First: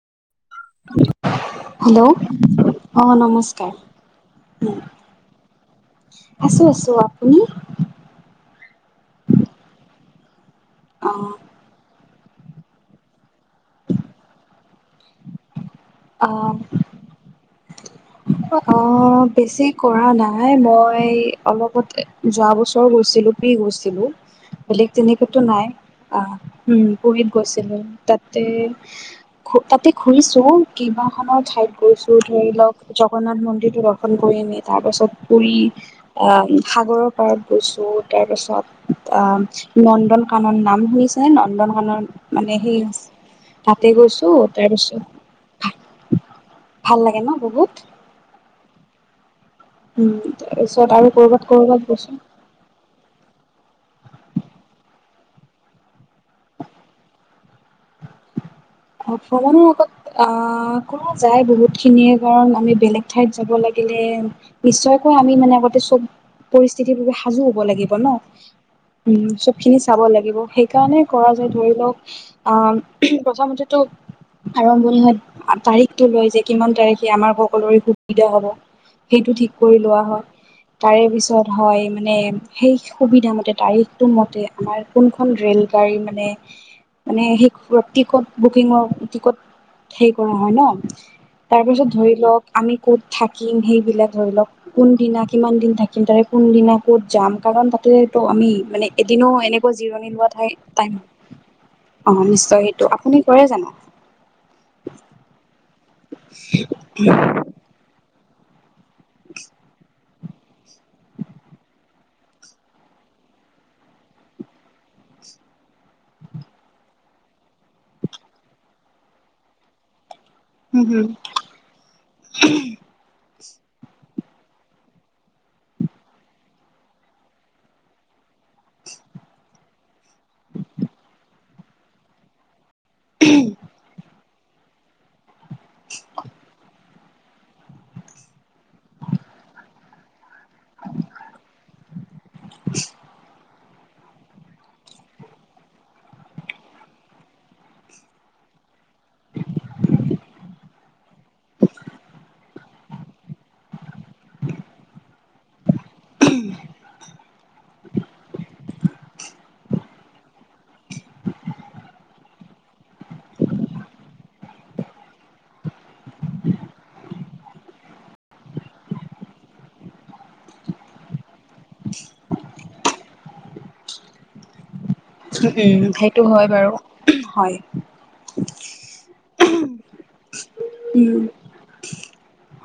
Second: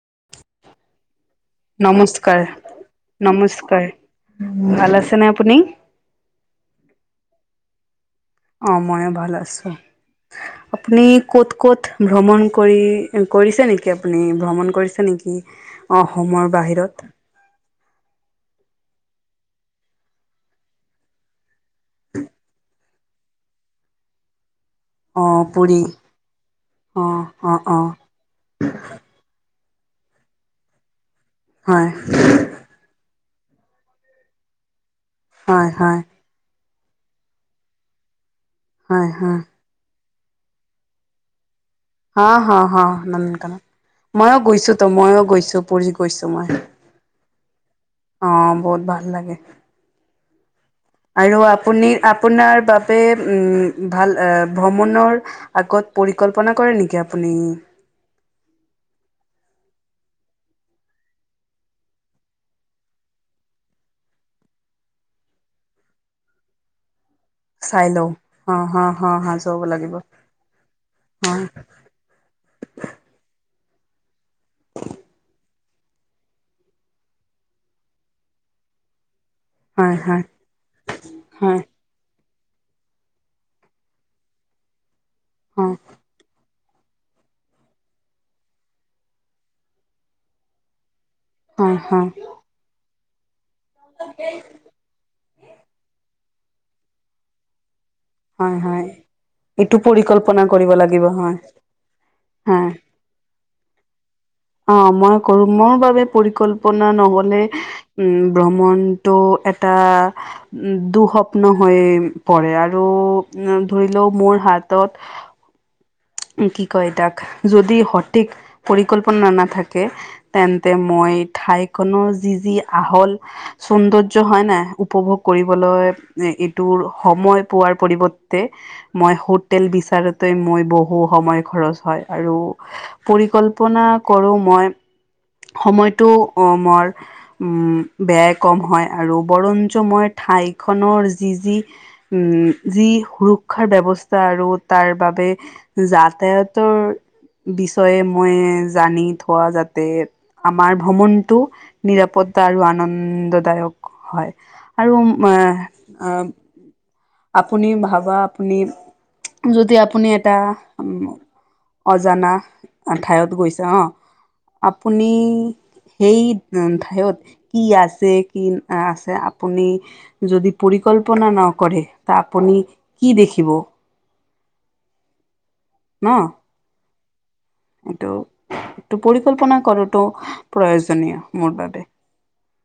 [inaudible] Hello নমস্কাৰ নমস্কাৰ ভাল আছে নে আপুনি আছো আছো আপুনি অ মই ভাল আছো আপুনি অঁ ক'ত ক'ত ভ্ৰমণ কৰি কৰিছে নেকি আপুনি ভ্ৰমণ কৰিছে নেকি অসমৰ বাহিৰত অ বেছি কৰা নাই মই অলপতে যোৱা বছৰ গৈছিলো পি গৈছিলো বেলেগ অ তেনেকো নাই পুৰি আহ উম অ পহীত অ গৈছিলো অ তাতে তাতে ঘুৰিছো কেইবাখো ঠাইত হয় গৈছো ধৰি লওক জগন্নাথ মন্দিৰটো দৰ্শন কৰি আনি তাৰ পাছত পুৰি হয় হয় আহ সাগৰৰ পাৰত গৈছো তাৰ পিছত হয় আ হয় নন্দন কানত নাম শুনিছে নন্দন ভানৰ হা মানে হা সেই হা নন্দনকানন তাতে গৈছো ময়ো তো তাৰপিছত ময়ো গৈছো পুৰি গৈছো মই ভা ভাল লাগে ন বহুত। অ বহুত ভাল লাগে। উম। তাৰপিছত আৰু কৰ'বাত কৰ'বাত আপুনি গৈছো আপোনাৰ বাবে উম ভাল ভ্ৰমণৰ আগত পৰিকল্পনা কৰে নেকি আপুনি? [inaudible] অ ভ্ৰমণৰ আগত আহ কৰা যায় বহুতখিনিয়ে কাৰণ আমি বেলেগ ঠাইত যাব লাগে। লেম নিশ্চয়কৈ আমি মানে আগতে চব পৰিস্থিতিৰ সাজু হ'ব চাই লাগিব লওঁ ন। অ হ হ উম হা চব যাব খিনি চাব লাগিব সেইকাৰণে কৰা হয় যায় ধৰি লওক আহ প্ৰথমতে তুপ আৰম্ভণি হয় তাৰিখটো লয় যে কিমান তাৰিখে আমাৰ সকলোৰে সুবিধা হ'ব। সেইটো ঠিক কৰি লোৱা হয় তাৰে পিছত হয় মানে সেই সুবিধা মতে তাৰিখটো মতে আমাৰ কোনখন ৰেল হয় গাড়ী মানে মানে সেই টিকট বুকিঙৰ টিকট হেৰি কৰা হয় ন? তাৰ হয় পিছত হয় ধৰি লওক আমি ক'ত থাকিম সেইবিলাক ধৰি লওক কোনদিনা কিমান দিন থাকিম তাৰে কোনদিনা ক'ত যাম কাৰণ তাত তে হেত আমি হয় হয় মানে এদিনো এনেকুৱা এইটো জিৰণি লোৱা পৰিকল্পনা ঠাই কৰিব টাইম লাগিব হয় অ নিশ্চয় হয় সেইটো আপুনি কৰে? জানো অ মই কৰো ম পৰিকল্পনা নহলে উম ভ্ৰমণটো এটা দুস্বপ্ন হৈ পৰে আৰ আৰু ধৰিলেও মোৰ হাতত কি কয় তাক যদি সঠিক পৰিকল্পনা নাথাকে তেন্তে উম মই ঠাইখনৰ যি যি আহল সৌন্দৰ্য হয় নাই উপভোগ কৰিবলৈ এইটোৰ সময় পোৱাৰ পৰিৱৰ্তে। মই হোটেল বিচাৰোতে মই বহু সময় খৰচ হয় আৰু পৰিকল্পনা কৰো মই সময়তো অ মৰ বেয়াই কম হয় আৰু ব্ৰঞ্জময়ত ঠাইখনৰ যি যি উম যি সুৰক্ষাৰ ব্যৱস্ স্থা আৰু তাৰ বাবে যাতায়তৰ বিচয়ে মই জানি থোৱা যাতে আমাৰ ভ্ৰমণটো নিৰাপত্তা আৰু আনন্দদায়ক হয় আৰু আ আপুনি ভাবা আপুনি যদি আপুনি এটা অজানা ঠাইত গৈছে অ আপুনি সেই ঠাইত কি আছে কি আছে আপুনি যদি প কল্পনা নকৰে আপুনি কি দেখিব। ন সেইটো হয় বাৰু। হয় এইটো এইটো পৰিকল্পনা কৰো টো, প্ৰয়োজনীয় উম মোৰ বাবে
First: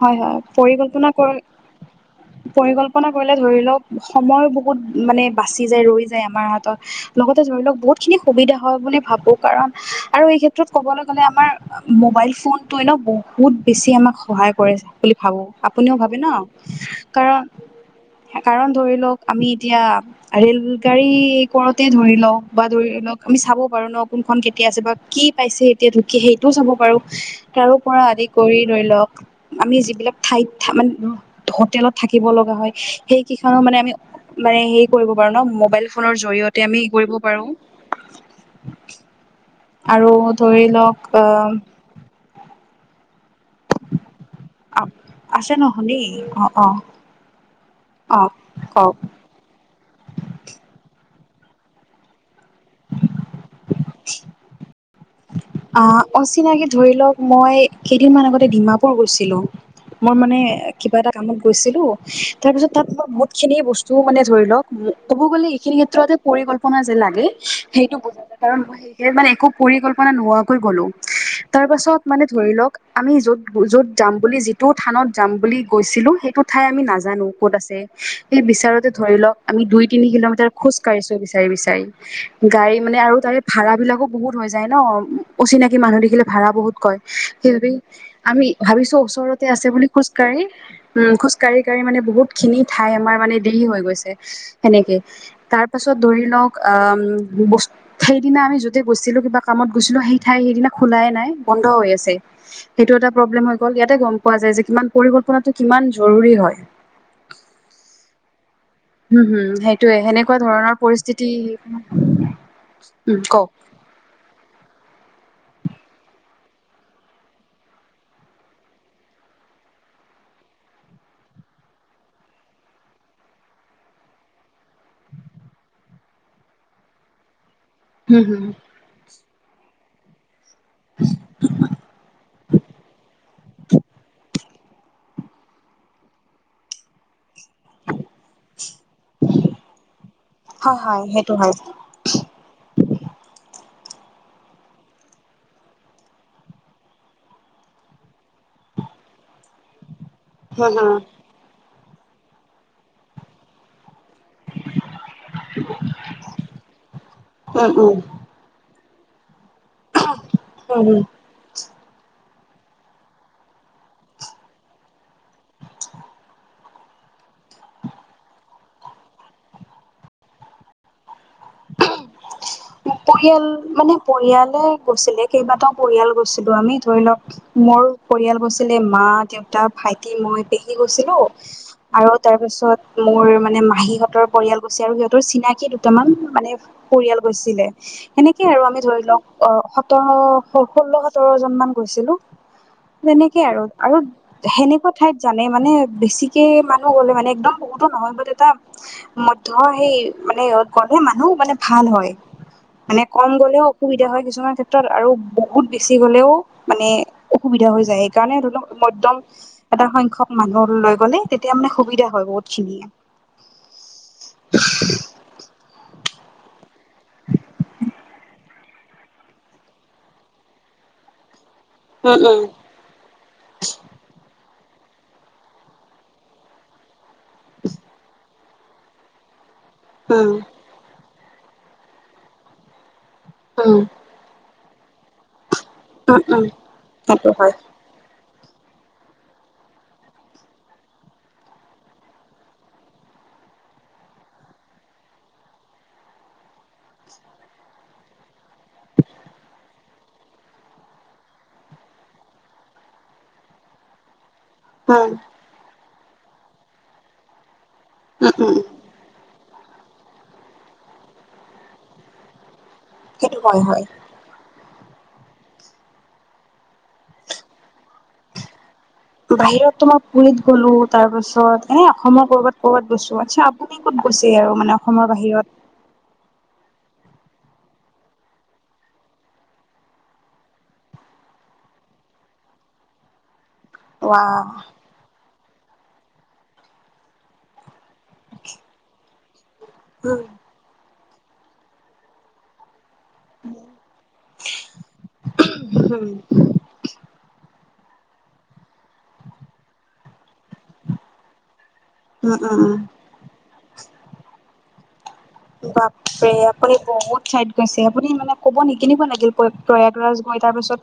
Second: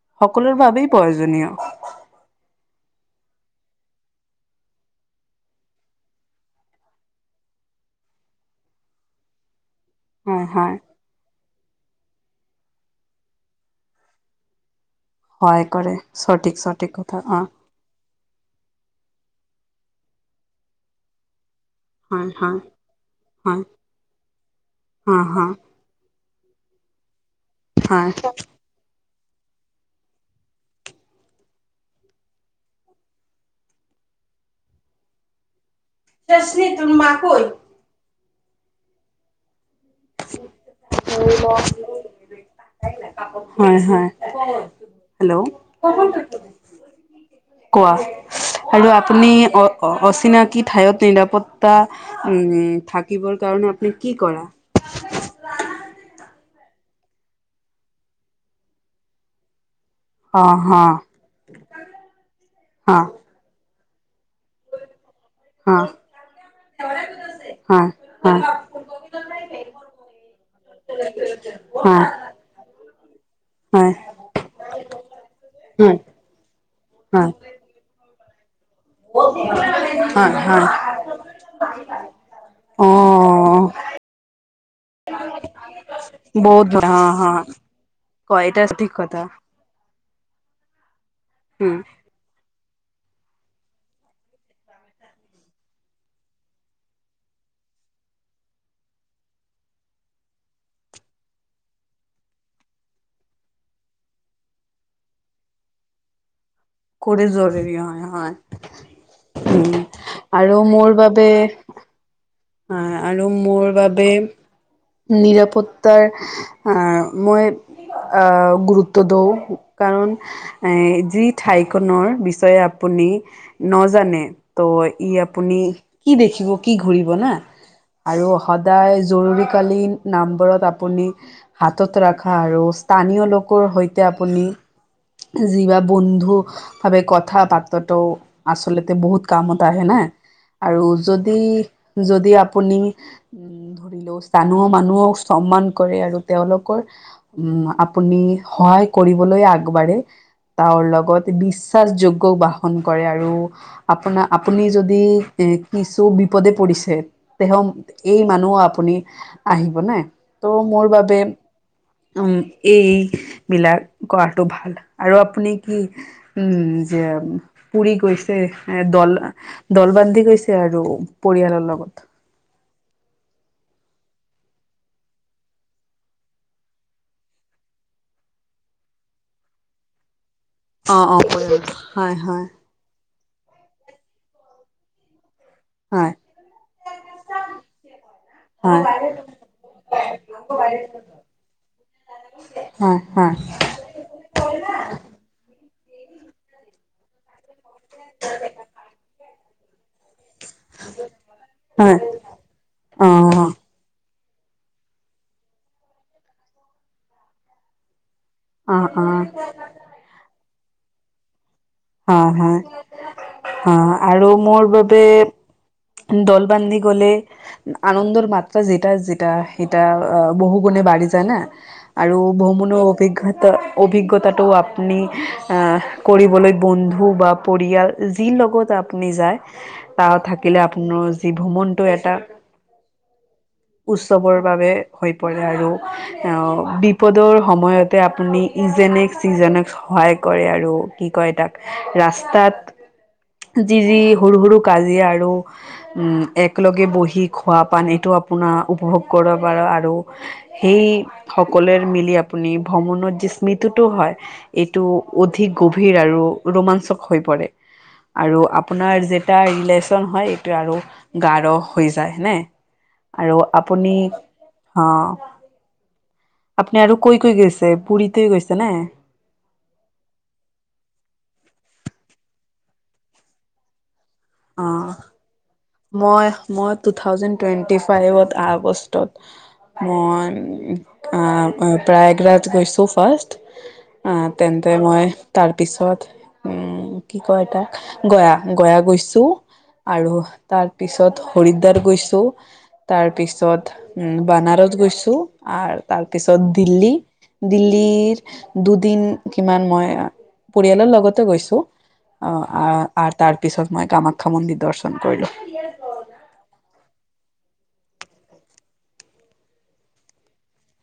হয় হয় সকলোৰ বাবেই পৰিকল্পনা কৰ প্ৰয়োজনীয়। পৰিকল্পনা কৰিলে ধৰি লওক সময় বহুত মানে বাচি যায় ৰৈ যায় আমাৰ হাতত লগতে ধৰি লওক বহুত খিনি সুবিধা হয় বুলি ভাবোঁ কাৰণ আৰু এই হয় ক্ষেত্ৰত হয় ক'বলৈ গ'লে আমাৰ মোবাইল ফোন তই ন বহুত বেছি আমাক সহায় কৰে। বুলি ভাবো সহায় কৰে আপুনিও ভাবে ন সঠিক সঠিক কথা অ কাৰণ কাৰণ ধৰি লওক আমি এতিয়া ৰেল গাড়ী কৰৰতে ধৰি হয় লওক হয় বা ধৰি লওক আমি চাব হয় পাৰো ন কোনখন কেতিয়া আছে বা অ কি হয় পাইছে এতিয়া ঢুকি সেই চাব পাৰো তাৰো পৰা হয় আদি কৰি ধৰি লওক আমি যিবিলাক ঠাইত মানে হোটেলত থাকিব লগা হয় সেইকেইখনো মানে আমি মানে হেৰি কৰিব পাৰোঁ ন মোবাইল ফোনৰ জৰিয়তে আমি হে কৰিব পাৰো। আৰু ধৰি লওক আহ হয় হয় আহ হেল্ল'! আছে নহ দেই অ অ কোৱা অ আৰু কওক আপুনি অ অচিনাকি ঠাইত নিৰা পত্তা উম থাকিবৰ কাৰণে আপুনি কি কৰে? অ অচিনাকি ধৰি লওক মই কেইদিনমান আগতে ডিমাপুৰ গৈছিলো। মই মানে অ হা কিবা এটা কামত গৈছিলো তাৰ পিছত তাত হা মই বহুত খিনি বস্তু জু মানে ধৰি লওক মো ক'ব গ'লে এইখিনি হা ক্ষেত্ৰতে পৰিকল্পনা যে লাগে হা সেইটো বুজা হা যায় কাৰণ মই সেই মানে একো পৰিকল্পনা নোহোৱা কৈ গ'লো। তাৰ পাছত মানে ধৰি লওক আমি যত য'ত হয় হয় যাম বুলি যিটো থানত যাম বুলি হয় গৈছিলো সেই টো ঠাই আমি নাজানো হয় ক'ত আছে সেই বিচাৰোঁত ধৰি লওক আমি দুই তিনি হয় কিলোমিটাৰ হয় খোজ কঢ়িছো বিচাৰি বিচাৰি গাড়ী অ মানে তাৰে ভাড়া এইবিলাকো বহুত হৈ যায় ন অচিনাকি মানুহ দেখিলে ভাড়া বহুত কয় হা হা সেইবাবে আমি কয় এটা সঠিক ভাবিছো কথা ওচৰতে আছে বুলি খোজ কাঢ়ি উম খোজ কাঢ়ি উম কাঢ়ি মানে বহুত খিনি ঠাই আমাৰ মানে দেৰি হৈ গৈছে সেনেকে তাৰপাছত ধৰি লওক আ সেইদিনা আমি যতে গৈছিলো কিবা কামত গৈছিলো সেই ঠাই সেইদিনা খোলাই নাই বন্ধ হৈ আছে সেইটো এটা প্ৰব্লেম হৈ গ'ল ইয়াতে গম পোৱা যায় যে কিমান পৰি টো কিমান জৰুৰী হয় খৰি জৰুৰী হয় হয় উম হুম সেইটোয়ে সেনেকুৱা আৰু ধৰণৰ পৰিস্থিতি হয় উম আৰু কওক মোৰ বাবে নিৰাপত্তাৰ আহ মই আহ গুৰুত্ব দওঁ কাৰণ এ যি ঠাইখনৰ বিষয়ে আপু নি নজানে ত ই আপুনি কি দেখিব কি ঘূৰিব না হুম আৰু হুম সদায় জৰুৰীকালীন নাম্বৰত আপুনি হাতত ৰাখা আৰু স্থানীয় লোকৰ সৈতে আপুনি যি বা বন্ধু ভাৱে কথ কথা পাতাতো আচলতে বহুত কামত আহে না। হয় আৰু হয় সেইটো যদি হয় যদি আপুনি উম ধৰি লওচ জানুহ মানুহক সন্মান কৰে আৰু তেওঁলোকৰ উ আপুনি সহায় কৰিব লৈ আগবাঢ়ে উম উম তাৰ উম লগতে বিশ্বাসযোগ্য বাসন কৰে আৰু আপোনাৰ আপুনি যদি এ কিছু বিপদে পৰিছে তেহম উম এই মানুহ আপুনি আহিব নে ত' উম মোৰ উম বাবে উম এই বিলাক কৰাটো ভাল আৰু আপুনি কি উম যে পুৰি গৈছে এ দল দলবান্ধি গৈছে আৰু পৰিয়ালৰ লগত পৰিয়াল মানে পৰিয়ালে গৈছিলে কেইবাটাও পৰিয়াল গৈছিলো আমি ধৰি লওক মোৰ পৰিয়াল গৈছি লে মা, দেউতা, ভাইটি, মই, পেহী অ গছিলো অ পৰিয়াল আৰু হয় হয় তাৰপিছত মোৰ মানে মাহীহঁতৰ পৰিয়াল গৈছে আৰু সিহঁতৰ চিনাকি দুটামান হয় মানে পৰিয়াল গৈছিলে সেনেকে আৰু আমি হয় ধৰি লওক অ সোৰ ষোল্ল সোতৰ জনমান গৈছিলো হয় হয় তেনেকে আৰু আৰু সেনেকুৱা ঠাইত জানে মানে বেছিকে মানে গ'লে মানে একদম বহুতো নহয় বাট এটা মধ্য সেই মানে গ'লে মানুহ মানে ভাল হয় মানে অ কম অ গ'লেও অসুবিধা হয় ক্ষেত্ৰত আৰু বহুত বেছি গ'লেও মানে অসুবিধা হৈ যায়। সেইকাৰণে ধৰি লওক অ মধ্যম এটা সংখ্যক মানুহ লৈ গ'লে তে হা হা অ আৰু মোৰ বাবে দল বান্ধি গ'লে আনন্দৰ মাত্ৰা যেটা যেটা সেইটা বহু গুণে [unintelligible] আৰু উম বমুনো অভিজ্ঞতা অভিজ্ঞতাটো আপুনি আহ কৰিবলৈ বন্ধু বা পৰিয়াল যি লগত আপুনি যায় উম উম তাৰ থাকিলে আপোনাৰ যি ভ্ৰমণটো এটা উৎসৱৰ বাবে হৈ পৰে আৰু সেইটো বিপদৰ হয় সময়তে আপুনি ইজনেক্ ইিজনক্ সহায় কৰে আৰু কি কয় তাক ৰাস্তাত যি যি সৰু সৰু কাজিয়া আৰু উম একলগে বহি খোৱা পানী এইটো আপোনাৰ উপভোগ কৰিব পাৰি আৰু সেই সকলৰে মিলি আপুনি ভ্ৰমণত যে স্মিতিটো হয়। এইটো উম অধিক গভীৰ আৰু ৰোমাঞ্চক হৈ পৰে উম আৰু উম আপোনাৰ যে এটা ৰিলেশ্যন হয় এইটো আৰু গাঢ় হৈ যায় নে। আৰু সেইটো হয় হয় আপুনি অ' আপুনি আৰু কৈ কৈ গৈছে পুুৰীতে গৈছে নে? বাহিৰত তো মই পুুৰীত গ'লো তাৰ পাছত এনে অসমৰ কৰ'বাত কৰ'বাত গৈছো আচ্ছা আপুনি ক'ত গৈছে আৰু মানে অ অসমৰ বাহিৰত। মই মই টু থাউজেণ্ড টুৱেণ্টি ফাইভত আগষ্টত মই প্ৰয়াগৰাজ গৈছো ফাৰ্ষ্ট। ৱা আহ তেন্তে মই তাৰ পিছত উম কি কয় এ তাক গয়া, গয়া গৈছো আৰু তাৰপিছত হৰিদ্বাৰ গৈছো। তাৰ পিছত উ বানাৰত গৈছো আৰু উম তাৰ উম পিছত দিল্লী, দিল্লী দুদিন কিমান মই পৰিয়ালৰ লগতো গৈছো। অ উম উম আহ আৰু তাৰ পিছত মই কামাখ্যা মন্দিৰ দৰ্শন কৰিলো। বাপৰে আপুনি বহুত চাইড গৈছে আপুনি মানে ক'ব নেকি কেনেকুৱা লাগিল প্ৰয়াগৰাজ গৈ তাৰ পাছত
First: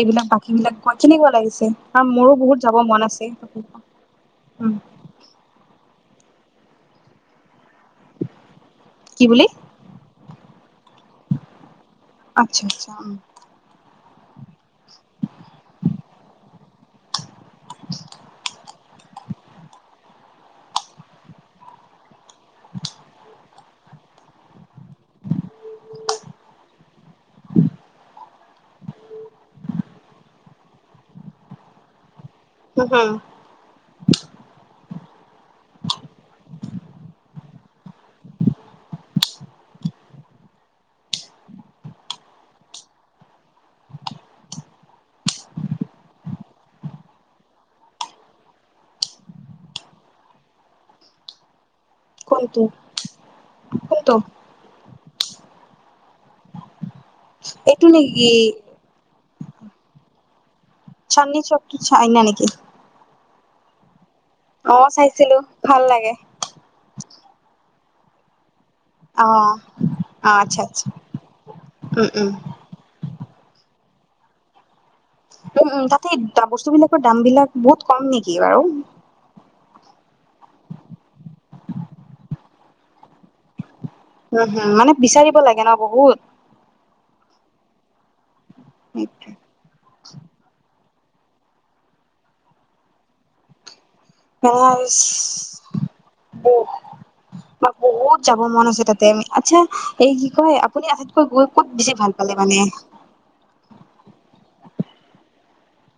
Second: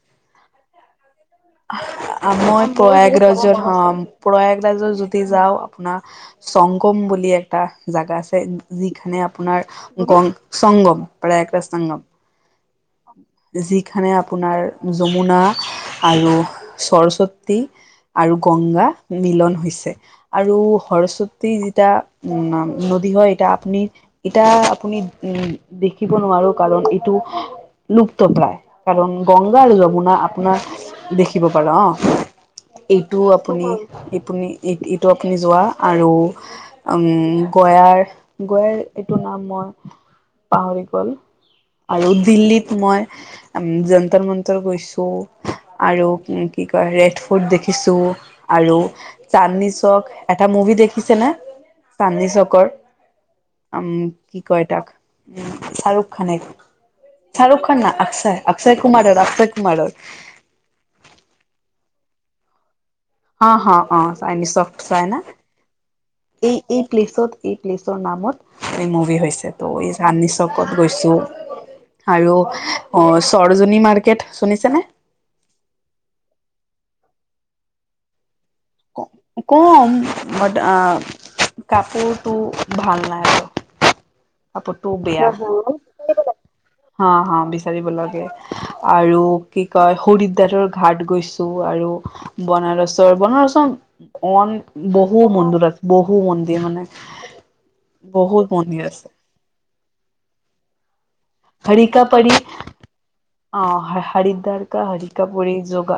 এইবিলাক বাকী বিলাক গৈ কেনেকুৱা লাগিছে আৰু মোৰো বহুত মই যাব মন আছে প্ৰয়াগৰাজত হ উম প্ৰয়াগৰাজত যদি যাও আপোনাক সংগম বুলি এটা জাগা আছে। কি যিখানে বুলি আপোনাৰ গং সংগম প্ৰায়াগৰাজ সংগম [unintelligible] খানে আপোনাৰ যমুনা আৰু সৰস্বত তী আৰু গংগা মিলন হৈছে আৰু সৰস্বতী যিতা উ নদী হয় এটা পুনি এটা আপুনি উম দেখিব নোৱাৰো কাৰণ এইটো লুপ্ত প্ৰায় কাৰণ গংগা আৰু যমুনা আপোনাৰ দেখিব পাৰ, অ। হম হম এইটো আপুনি এইপুনি এই এইটো আপ [unintelligible] যোৱা আৰু, উম গয়াৰ-গয়াৰ এইটো নাম মই পাহৰি গল, আৰু দিল্লীত মই, যন্তৰ-মন্তৰ গৈছোঁ। আৰু কি কি কয় ৰেড ফুট দেখিছোঁ, আৰু চান্নিচক এটা [unintelligible] মুভি দেখিছে নে? কোনটো চান্ডনীচকৰ, উম, কোনটো কি কয় তাক, উম চালোঁ। খানে, শ্বাহৰুখখান এইটো না নেকি অক্ষয়-অক্ষয় কুমাৰৰ অক্ষয় কুমাৰৰ। চান্দনি চক টু চাইনা নেকি? অ', হ, অ, চান্দনি চক অ টু চাইনা, চাইছিলো ভাল লাগে এই এই প্লেছত এই প্লেচৰ নামত এই মুভি অ হৈছে ত' এই চান্দনি অ আচ্ছা চকত আচ্ছা গৈছোঁ, উম উম আৰু অ চৰজনী মাৰ্কেট চুনিছে নে? উম, উম, তাতে বস্তুবিলাকৰ দাম বিলাক বহুত কম নেকি বাৰু? ক-কম বাট আ কাপোৰটো, ভাল নাই আৰু। উম হম কাপোৰটো মানে বেয়া, বিচাৰিব লাগে ন বহুত হা হা [unintelligible] বিচাৰিব লাগে, আৰু কি কয় হৰিদ্বাৰৰ ঘাট গৈছোঁ আৰু বনাৰছৰ, বনাৰছৰ অন বহু মন্দিৰ আছে বহু মন্দিৰ মানে। বা বহুত যাব মন আছে তাতে আচ্ছা এই কি কয় আপুনি গৈ ক'ত বেছি ভাল পালে মানে? হৰিদ্বাৰকা হৰি কা পুৰি যো গা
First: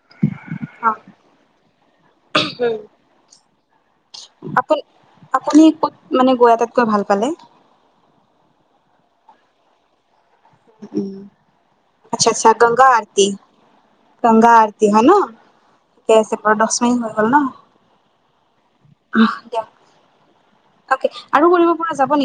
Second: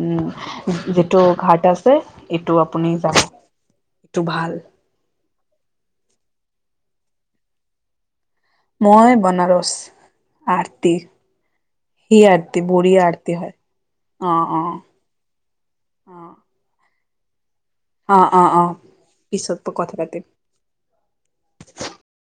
উম অ যিটো ঘাট আছে এইটো আপুনি যাব। এইটো ভাল আপুনি ক'ত মানে গৈ আটাইতকৈ ভাল পালে? মই বনাৰস আৰ্তি উম আচ্ছা আচ্ছা গংগা আৰতি অ গংগা অ আৰতি হয় ন? ঠিকে আছে অ বাৰু দছ মিনিট হৈ গ'ল ন? অ অ অ আহ দিয়ক, পিছত কথা পাতিম অকে আৰু কৰিব পৰা যাব নেকি?